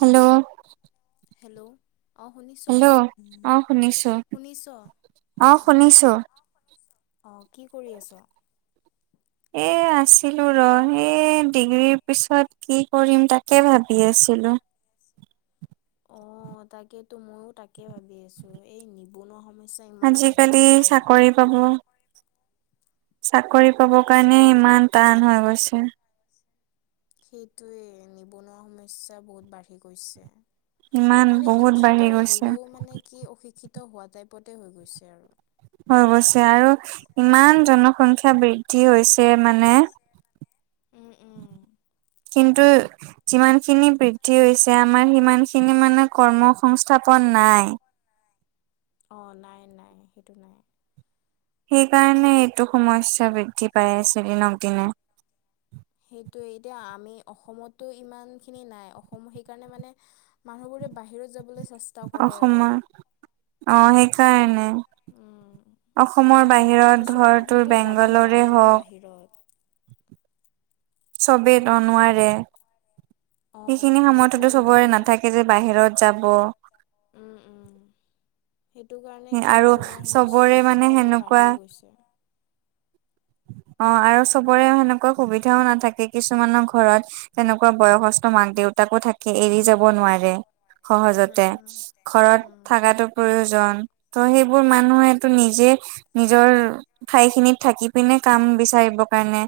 Hello hello অ শুনিছ hello অ শুনিছো শুনিছ অ অ শুনিছো, অ কি কৰি আছ। এই আছিলোঁ ৰ এই ডিগ্ৰীৰ পিছত কি কৰিম তাকে ভাবি আছিলোঁ অ তাকেইতো ময়ো তাকে ভাবি আছো এই নিবনুৱা সমস্যা ইমান বাঢ়ি আজিকালি গৈছে। চাকৰি পাব চাকৰি পাব কাৰণে ইমান টান হৈ গৈছে সেইটোৱে নিবনুৱা সমস্যা বহুত বাঢ়ি গৈছে। ইমান মানে বহুত শিক্ষিত বাঢ়ি গৈছে হ'লেও মানে কি অশিক্ষিত হোৱা টাইপতে হৈ গৈছে আৰু। হয় অৱশ্যে আৰু ইমান উম জনসংখ্যা বৃদ্ধি হৈছে মানে উম উম, কিন্তু যিমান খিনি বৃদ্ধি হৈছে আমাৰ সিমান খিনি মানে কৰ্ম সংস্থাপন নাই। অঁ নাই নাই সেইটো নাই। সেইকাৰণে এইটো সমস্যা বৃদ্ধি পাই আছে দিনক দিনে। সেইটোৱে এতিয়া আমি অসমতো ইমানখিনি নাই অসম সেইকাৰণে মানে মানুহবোৰে বাহিৰত যাবলৈ চেচ- অসমৰ অ সেইকাৰণে উম অসমৰ সেইকাৰণে আৰু বাহিৰত ধৰ কিছুমান তোৰ মানুহতো যাব বেংগলৰে নোৱাৰে ন হওক বাহিৰত। হা চবেইতো কি ক নোৱাৰে। অঁ অঁ সেইখিনি সময়টোতো সেইটোৱে চবৰে নোৱাৰে নাথাকে যে বাহিৰত যাব উম উম সেইটো কাৰণে কি আৰু নিবনুৱা চবৰে সমস্যা মানে সেনেকুৱা বাঢ়িও গৈছে। অ আৰু চবৰে সেনেকুৱা সুবিধাও নাথাকে কিছুমানৰ ঘৰত তেনেকুৱা বয়সস্থ মাক দেউতাকো থাকে এৰি যাব নোৱাৰে। উম সহজতে উম ঘৰত উম থকাটো প্ৰয়োজন। ত' সেইবোৰ মানুহটো নিজে নিজৰ ঠাই খিনিত থাকি পিনে কাম বিচাৰিব কাৰণে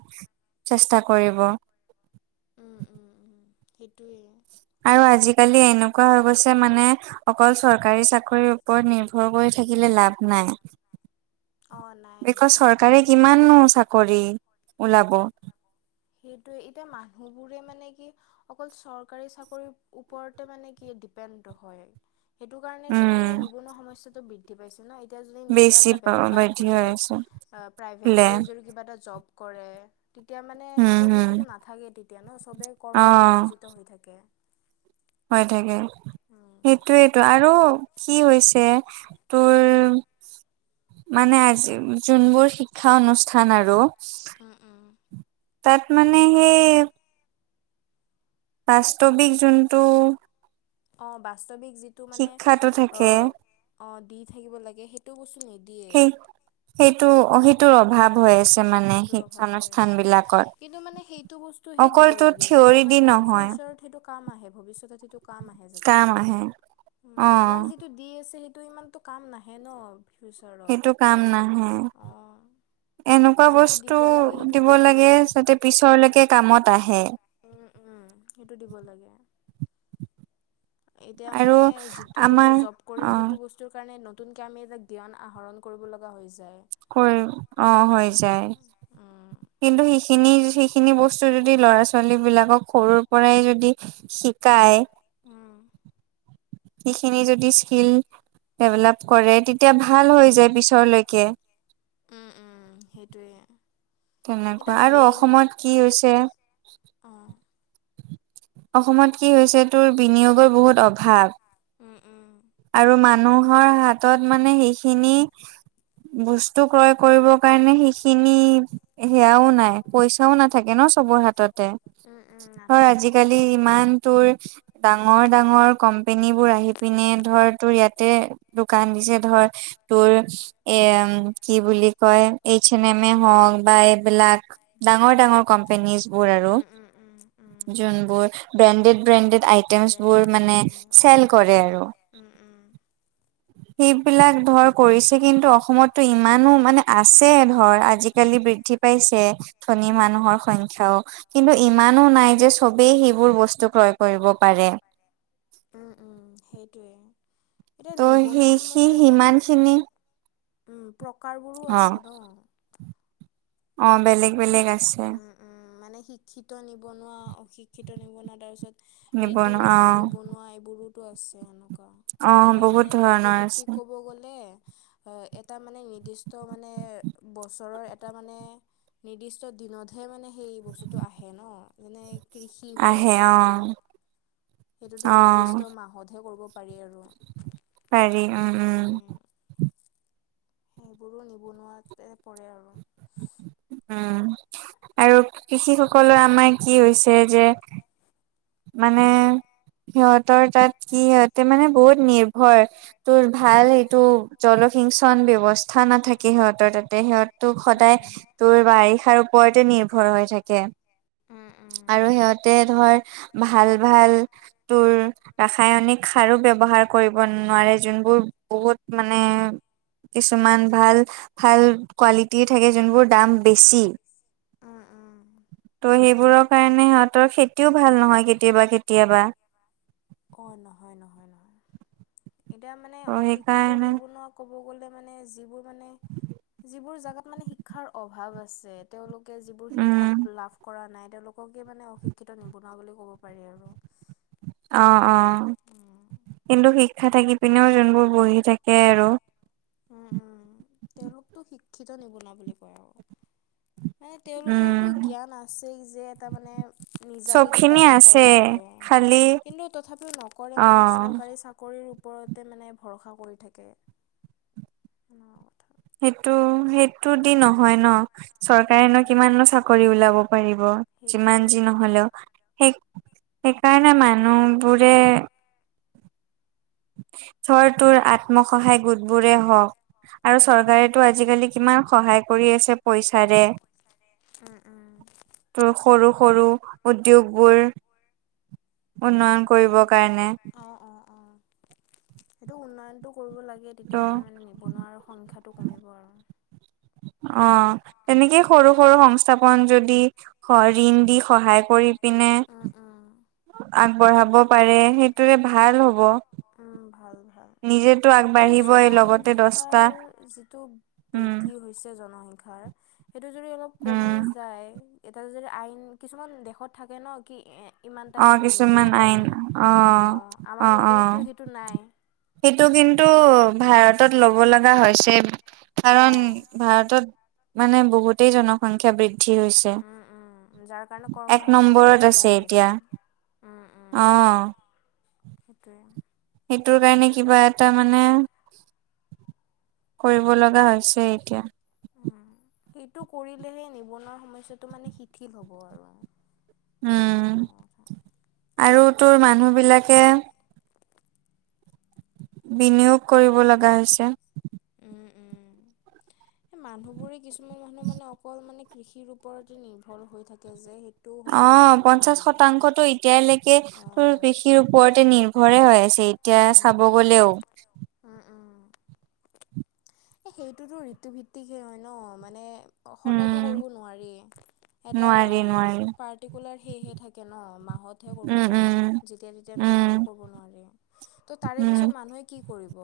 চেষ্টা কৰিব। উম উম উম সেইটোৱে। আৰু আজি-কালি এনেকুৱা হৈ গৈছে মানে অকল চৰকাৰী চাকৰিৰ ওপৰত নিৰ্ভৰ কৰি থাকিলে লাভ নাই। [inaudible] নাই বিকজ নাই চৰকাৰে কিমাননো চাকৰি ওলাব সেইটোৱে এতিয়া মানুহবোৰে মানে কি অকল চৰকাৰী চাকৰিৰ ওপৰতে মানে কি ডিপেণ্ডটো হয় সেইটো কাৰণেটো মানে উম নিবনুৱা সমস্যাটো বৃদ্ধি পাইছে ন এত- এতিয়া যদি নিজৰ বেছি এটা ব্যৱসায় বাধি হৈ খোলে আছে বোলে প্ৰাইভেটকে যদি কিবা এটা জব কৰে তেতিয়া মানে উম সেই হম বস্তুটো নাথাকে তেতিয়া ন চবেই অ কৰ্মত নিয়োজিত হৈ থাকে। হৈ থাকে উম সেইটোৱেইটো আৰু কি হৈছে তোৰ মানে আজি যোনবোৰ শিক্ষা অনুষ্ঠান আৰু, উ উ তাত মানে সেই- বাস্তৱিক যোনটো- অ বাস্তৱিক যি- টো মানে শিক্ষাটো অ থাকে অ দি থাকিব লাগে সেইটো বস্তু নিদিয়ে। সেই সেইটো অ হিত অ সেইটোৰ অভাৱ হৈ আছে বিলাকত। কিন্তু মানে সেইটো বস্তু স্তুহে দিব অকলতো লাগে যাতে থিয়ৰী দি মানে নহয় ফিউচাৰত সেইটো কাম আহে ভৱিষ্যতে সেইটো কাম আহে যাতে কাম আহে উম অ আমাক যিটো দি আছে সেইটো ইমানটো কাম নাহে ন ফিউচাৰত সেইটো কাম নাহে। অঁ এনেকুৱা যিটো বস্তু দিব লাগে সেইটো দিব দিয়া লাগে নাই যাতে পিছৰলেকে কামত আহে। উম উম সেইটো দিব লাগে এতিয়া আৰু মানে যিটো আমাৰ এতিয়া জব অ কৰিম সেইটো বস্ত সেইটো কাৰণে নতুনকে আমি এটা জ্ঞান আহৰণ কৰিব লগা হৈ যায় কৰিম অ হৈ অঁ যায় উম কিন্তু সেইখিনি সেইখিনি বস্তু যদি ল'ৰা ছোৱালী বিলাকক সৰুৰ পৰাই যদি শিকায় উম সিখিনি যদি স্কিল ডেভেলপ কৰে তেতিয়া ভাল হৈ যায় পিছলৈকে উম উম সেইটোয়ে তেনেকুৱা আৰু অসমত কি হৈছে অ অসমত কি হৈছে তোৰ বিনিয়োগৰ বহুত অভাৱ উম উম আৰু মানুহৰ হাতত মানে সেইখিনি বস্তু ক্ৰয় কৰিবৰ কাৰণে সেইখিনি সেয়াও নাই পইচাও নাথাকে ন চবৰ হাতত তে উম উম হয় নাথাকে আজিকালি নাথাকে ইমান তোৰ ডাঙৰ ডাঙৰ কম্পেনী বোৰ আহি পিনে ধৰ তোৰ ইয়াতে দোকান দিছে ধৰ তোৰ এম কি বুলি কয় এইজ এন ম হওক বা এইবিলাক ডাঙৰ ডাঙৰ কোম্পেনীজবোৰ আৰু উম উম উম উম যোনবোৰ ব্ৰেণ্ডেড ব্ৰেণ্ডেড আইটেমছ বোৰ ব্ৰেণ্ডেড মানে কোম্পেনী অ চেল কৰে আৰু উম উম সেইবিলাক ধৰ কৰিছে কিন্তু অসমটো ইমানো মানে আছে ধৰ আজিকালি বৃদ্ধি পাইছে ধনী মানুহৰ সংখ্যাও কিন্তু ইমানো নাই যে সবেই সেইবোৰ বস্তু ক্ৰয় কৰিব পাৰে উম উম সেইটোয়ে এতিয়া ত' নিবনুৱা সেই সি সমস্যাটো সিমান খিনি প্ৰকাৰবোৰো অ আছে ন অ বেলেগ বেলেগ আছে বেলেগ উম মানে শিক্ষিত নিবনুৱা অশিক্ষিত নিবনুৱা তাৰপিছত ঋতু নিবনুৱা ভিত্তিক অ নিবনুৱা এইবোৰোতো আছে হেনক ক অ এতিয়া বহুত মানে ঋতু ধৰণৰ ভিত্তিক আছে ক'ব গ'লে এটা মানে নিৰ্দিষ্ট মানে বছৰৰ এটা মানে নিৰ্দিষ্ট দিনতহে মানে সেই বস্তুটো আহে ন যেনে কৃষি হওক আহে অ সেনেকুৱা সেইটোতো অ নিৰ্দিষ্ট মাহতহে কৰিব পাৰি আৰু পাৰি উম উম সেইবোৰো নিবনুৱাতে পৰে আৰু উম আৰু কৃষি সকলৰ আমাৰ কি হৈছে যে মানে সিহঁতৰ তাত কি সিহতে মানে বহুত নিৰ্ভ তোৰ ভাল এইটো জলসিঞ্চন ব্যৱস্থা নাথাকে সিহঁতৰ তাতে সিহঁতো সদায় তোৰ বাৰিষাৰ ওপৰতে নিৰ্ভৰ হৈ থাকে আৰু সিহঁতে ধৰ ভাল ভাল তোৰ ৰাসায়নিক সাৰো ব্যৱহাৰ কৰিব নোৱাৰে যোনবোৰ বহুত মানে কিছুমান ভাল ভাল কোৱালিটি থাকে যোনবোৰ দাম বেছি ত সেইবোৰৰ কাৰণে হেহতিৰ খেতিও ভাল নহয় কেতিয়াবা কেতিয়াবা। অ নহয় নহয় নহয় এতিয়া মানে ত' অশিক্ষিত সেইকাৰণে নিবনুৱা, ক'ব গ'লে মানে যিবোৰ মানে যিবোৰ জেগাত মানে শিক্ষাৰ অভাৱ আছে তেওঁলোক, যিবোৰ শিক্ষা উম লাভ কৰা নাই তেওঁলোককে মানে অশিক্ষিত নিবনুৱা বুলি ক'ব পাৰি আৰু অ অ উম কিন্তু শিক্ষা থাকি পিনেও যোনবোৰ বহি থাকে আৰু উম উম তেওঁলোকতো শিক্ষিত নিবনুৱা বুলি কয় আৰু মানে উম, তেওঁলোকৰতো জ্ঞান আছেই যে তাৰ মানে চব নিজাকে কিবা খিনি এটা, আছে কৰা আৰু খালি কিন্তু তথাপিও নকৰে মানে অ', চৰকাৰী চাকৰি, চাকৰিৰ ওপৰতে মানে ভৰসা কৰি থাকে। হেনকা কথা। সেইটো সেইটো দি নহয় ন। চৰকাৰেনো উম। কিমাননো চাকৰি ওলাব পাৰিব যিমান সেইটোৱে। যি নহলেও, সেই সেইকাৰণে মানুহবোৰে। ধৰ তোৰ আত্মসহায় গোটবোৰে হওক, আৰু উম উম চৰকাৰেতো আজিকালি কিমান সহায় কৰি আছে। পইচাৰে। উম উম ত সৰু সৰু উদ্যয়গবোৰ। সেইটোয়ে কাৰণে অ অ অ, সেইটো উন্নয়নতটো কৰিব লাগে ত' তেতিয়াহে মানে নিবনুৱাৰ সংখ্যাটো কমিব আৰু অ তেনেকেই সৰু সৰু সংস্থাপন যদি। হয় ঋণ দি সহায় কৰি পিনে। উম উম। আগবঢ়াব পাৰে সেইটোৰে ভাল হ'ব। উম ভাল, নিজেতো এ আগবাঢ়িবই লগতে দছটা জনসংখ্যাৰ যিটো উম বৃদ্ধি জনসংখ্যা সেইটো যদি অলপ উম কমি যায়। এতিয়া যদি আইন কিছুমান দেশত থাকে ন কি এ ইমান অ তাহে জন্ম, দিব কিছুমান আইন পাৰি অ অঁ আমাৰ অ অ, ইয়াতেতো সেইটো নাই সেইটো কিন্তু অঁ ভাৰতত লব লগা হৈছে কাৰণ, অঁ ভাৰতত মানে বহুতেই জন, সংখ্যা বৃদ্ধি হৈছে হৈছে। যাৰ কাৰণে কৰ্ম এক সংস্থাপন নম্বৰত নাইকিয়া আছে হৈ গৈছে এতিয়া। উম, উম। অ, সেইটোৱে, সেইটোৰ কাৰণে কিবা এটা মানে। কৰিব লগা হৈছে এতিয়া। সেইটো কৰিলেহে নিবনুৱা সমস্যাটো মানে শিথিল হ'ব আৰু উম উম আৰু তোৰ মানুহবিলাকে। বিনিয়োগ কৰিব লগা হৈছে। সেই মানুহবোৰেই কিছুমান মানুহ মানে অকল মানে। কৃষিৰ ওপৰতে নিৰ্ভৰ হৈ থাকে যে সেই, অ পঞ্চাশ শতাংশটো এতিয়ালৈকে অ তোৰ কৃষিৰ ওপৰতে নিৰ্ভ ঘৰে হৈ আছে এতিয়া উম চাব উম গ'লেও, উম উম, এ সেইটোতো ঋতু ভিত্তিকহে হয় ন মানে উম, সদায়তো কৰিব নোৱাৰিয়ে। এটা নোৱাৰি নোৱাৰি পাৰ্টিকুলাৰ সেহে থাকে ন মাহতহে কৰিব উম, পাৰি। উম, যেতিয়া তেতিয়া নক উম, কৰিব নোৱাৰি ত তাৰে উম, পিছত মানুহে কি, কৰিব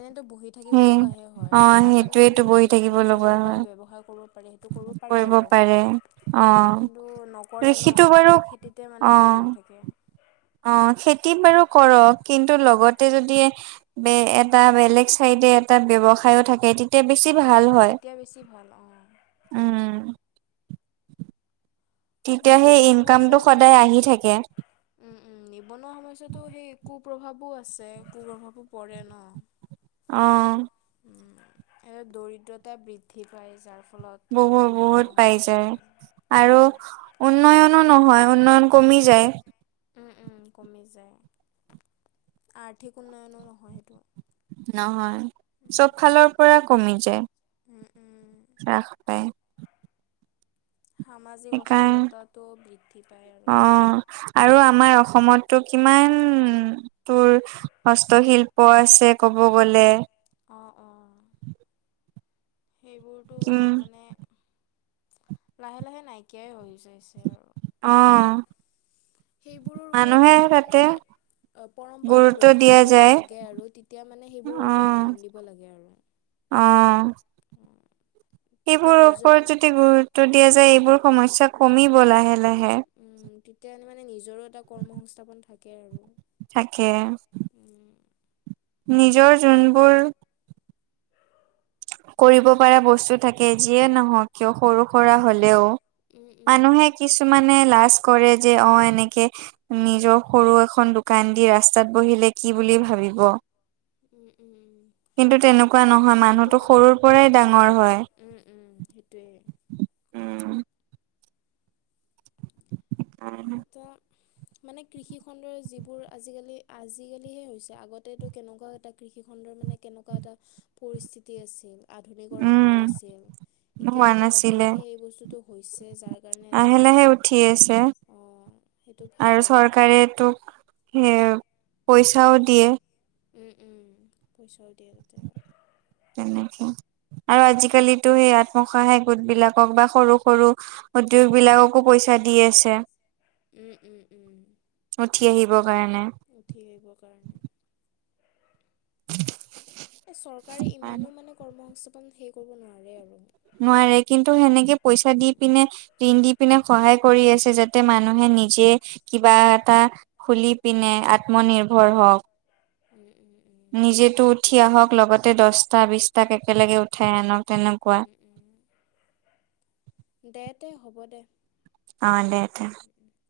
এনেতো বহি থাকিব সেই লগা হে হয় অ', তাৰ কাৰণে সেইটোৱেতো য বহি বেলেগ থাকিব নিজৰে লগা কিবা হয় এটা ব্যৱসায় কৰিব পাৰে সেইটো কৰিব পাৰে আৰু অ', কিন্তু নকৰে ন কৃষিটো বাৰু অকল খেতিতে মানে সেই অ', কৰি থাকে অ খেতি বাৰু কৰক কিন্তু উম, লগতে যদি ব এটা বেলেগ চাইডে এটা ব্যৱসায় ও থাকে তেতিয়া বেছি অঁ ভাল হয়। তেতিয়া বেছি ভাল অঁ উম, তেতিয়া সেই নিবনুৱা ইনকামটো সমস্যা টো সদায় আহি থাকে। আহ ওম ওম নিবনুৱা সমস্যাতটো সেই কু প্ৰভাৱো আছে কুপভাৱো পৰে ন [inaudible] অঁ দৰিদ্ৰতা বৃদ্ধি পায় যাৰ ফলত ফলত বহুত এইটো বহুত নিবনুৱা পাই সমস্যাৰ যায় সে হয় আৰু উন্নয়নো নহয় উন্নয়ন কমি যায় ওম ওম কমি যায় আৰ্থিক উন্নয়নো নহয় সেইটো নহয় চব উম, ফালৰ পৰা কমি যায় উম, উম। হাস পায় সামাজিক সেইকাৰ অস্থিৰতাটো বৃদ্ধি পায় আৰু এনেুৱা অ', আৰু আমাৰ অসমতটো কিমান তোৰ হস্তশিল্প আছে তে ক'ব গ'লে অঁ অঁ সেইবোৰতো কিম মানে লাহে লাহে নাইকিয়াই হৈ যাইছে আৰু অ', সেইবোৰৰ ওপৰত মানুহে যদি তাতে মানে পৰম্পৰাটো গুৰুত্ব লক্ষ্য দিয়া কৰিব যায় লাগে আৰু তেতিয়া মানে সেইবোৰৰ ওপৰত অ', ধ্যান দিব লাগে আৰু অ উ এইবোৰৰ ওপৰত যদি গুৰুত্ব দিয়া যায় এইবোৰ সমস্যা কমিব লাহে লাহে উম তেতিয়া মানে নিজৰো এটা কৰ্ম সংস্থাপন থাকে আৰু থাকে উম নিজৰ যোনবোৰ কৰিব পৰা বস্তু থাকে যিয়ে নহওক কিয় সৰু সুৰা হলেও উম উম মানুহে কিছুমানে লাজ কৰে যে অ এনেকে নিজৰ সৰু এখন দোকান দি ৰাস্তাত বহিলে কি বুলি ভাবিব উম উম উম কিন্তু তেনেকুৱা নহয় মানুহতো তেনেকুৱা সৰুৰ নহয় পৰাই ডাঙৰ হয় উম উম সেইটোৱে উম এটিয়া মানে কৃষিখণ্ডৰ যিবোৰ আজিকালি আজিকালিহে হৈছে আগতেতো কেনেকুৱাও এটা কৃষিখণ্ডৰ মানে কেনেকা এনেকুৱা এটা পৰিস্থিতি আছিল আধুনিকৰণ হোৱা উম নাছিল এতিয়া হোৱা মানে লাহে নাছিলে লাহে এই বস্তুটো হৈছে যাৰ সেই কাৰণে এটা লাহে মানে লাহে উঠি আছে অঁ সেইটো আৰু ভাল চৰকাৰে তোক সেই পইচাও দিয়ে উম উম পইচাও দিয়ে তাতে তেনেকে আৰু আজিকালিতো সেই আত্মসহায় গোট বিলাক [unintelligible] বা সৰু সৰু উদ্যোগ বিলাককো পইচা দি আছে উম উম উম উঠি আহিবৰ কাৰণে। উঠি আহিবৰ কাৰণে এই চৰ চৰকাৰী ইমানো মানে কৰ্ম সংস্থাপন হেৰি কৰিব নোৱাৰে আৰু নোৱাৰে কিন্তু সেনেকে পইচা দি উম পিনে ঋণ দি পিনে সহায় কৰি আছে যাতে মানুহে নিজে কিবা এটা খুলি পিনে আত্মনিৰ্ভৰ হওঁক। উম, উম, উম। নিজেতো উঠি সেইটোৱে আহক লগতে দশটা বিচটা কে একেলগে উঠাই আনক তেনেকা। উম, উম, দে দে হ'ব দে। অ' দে তেয় [unintelligible]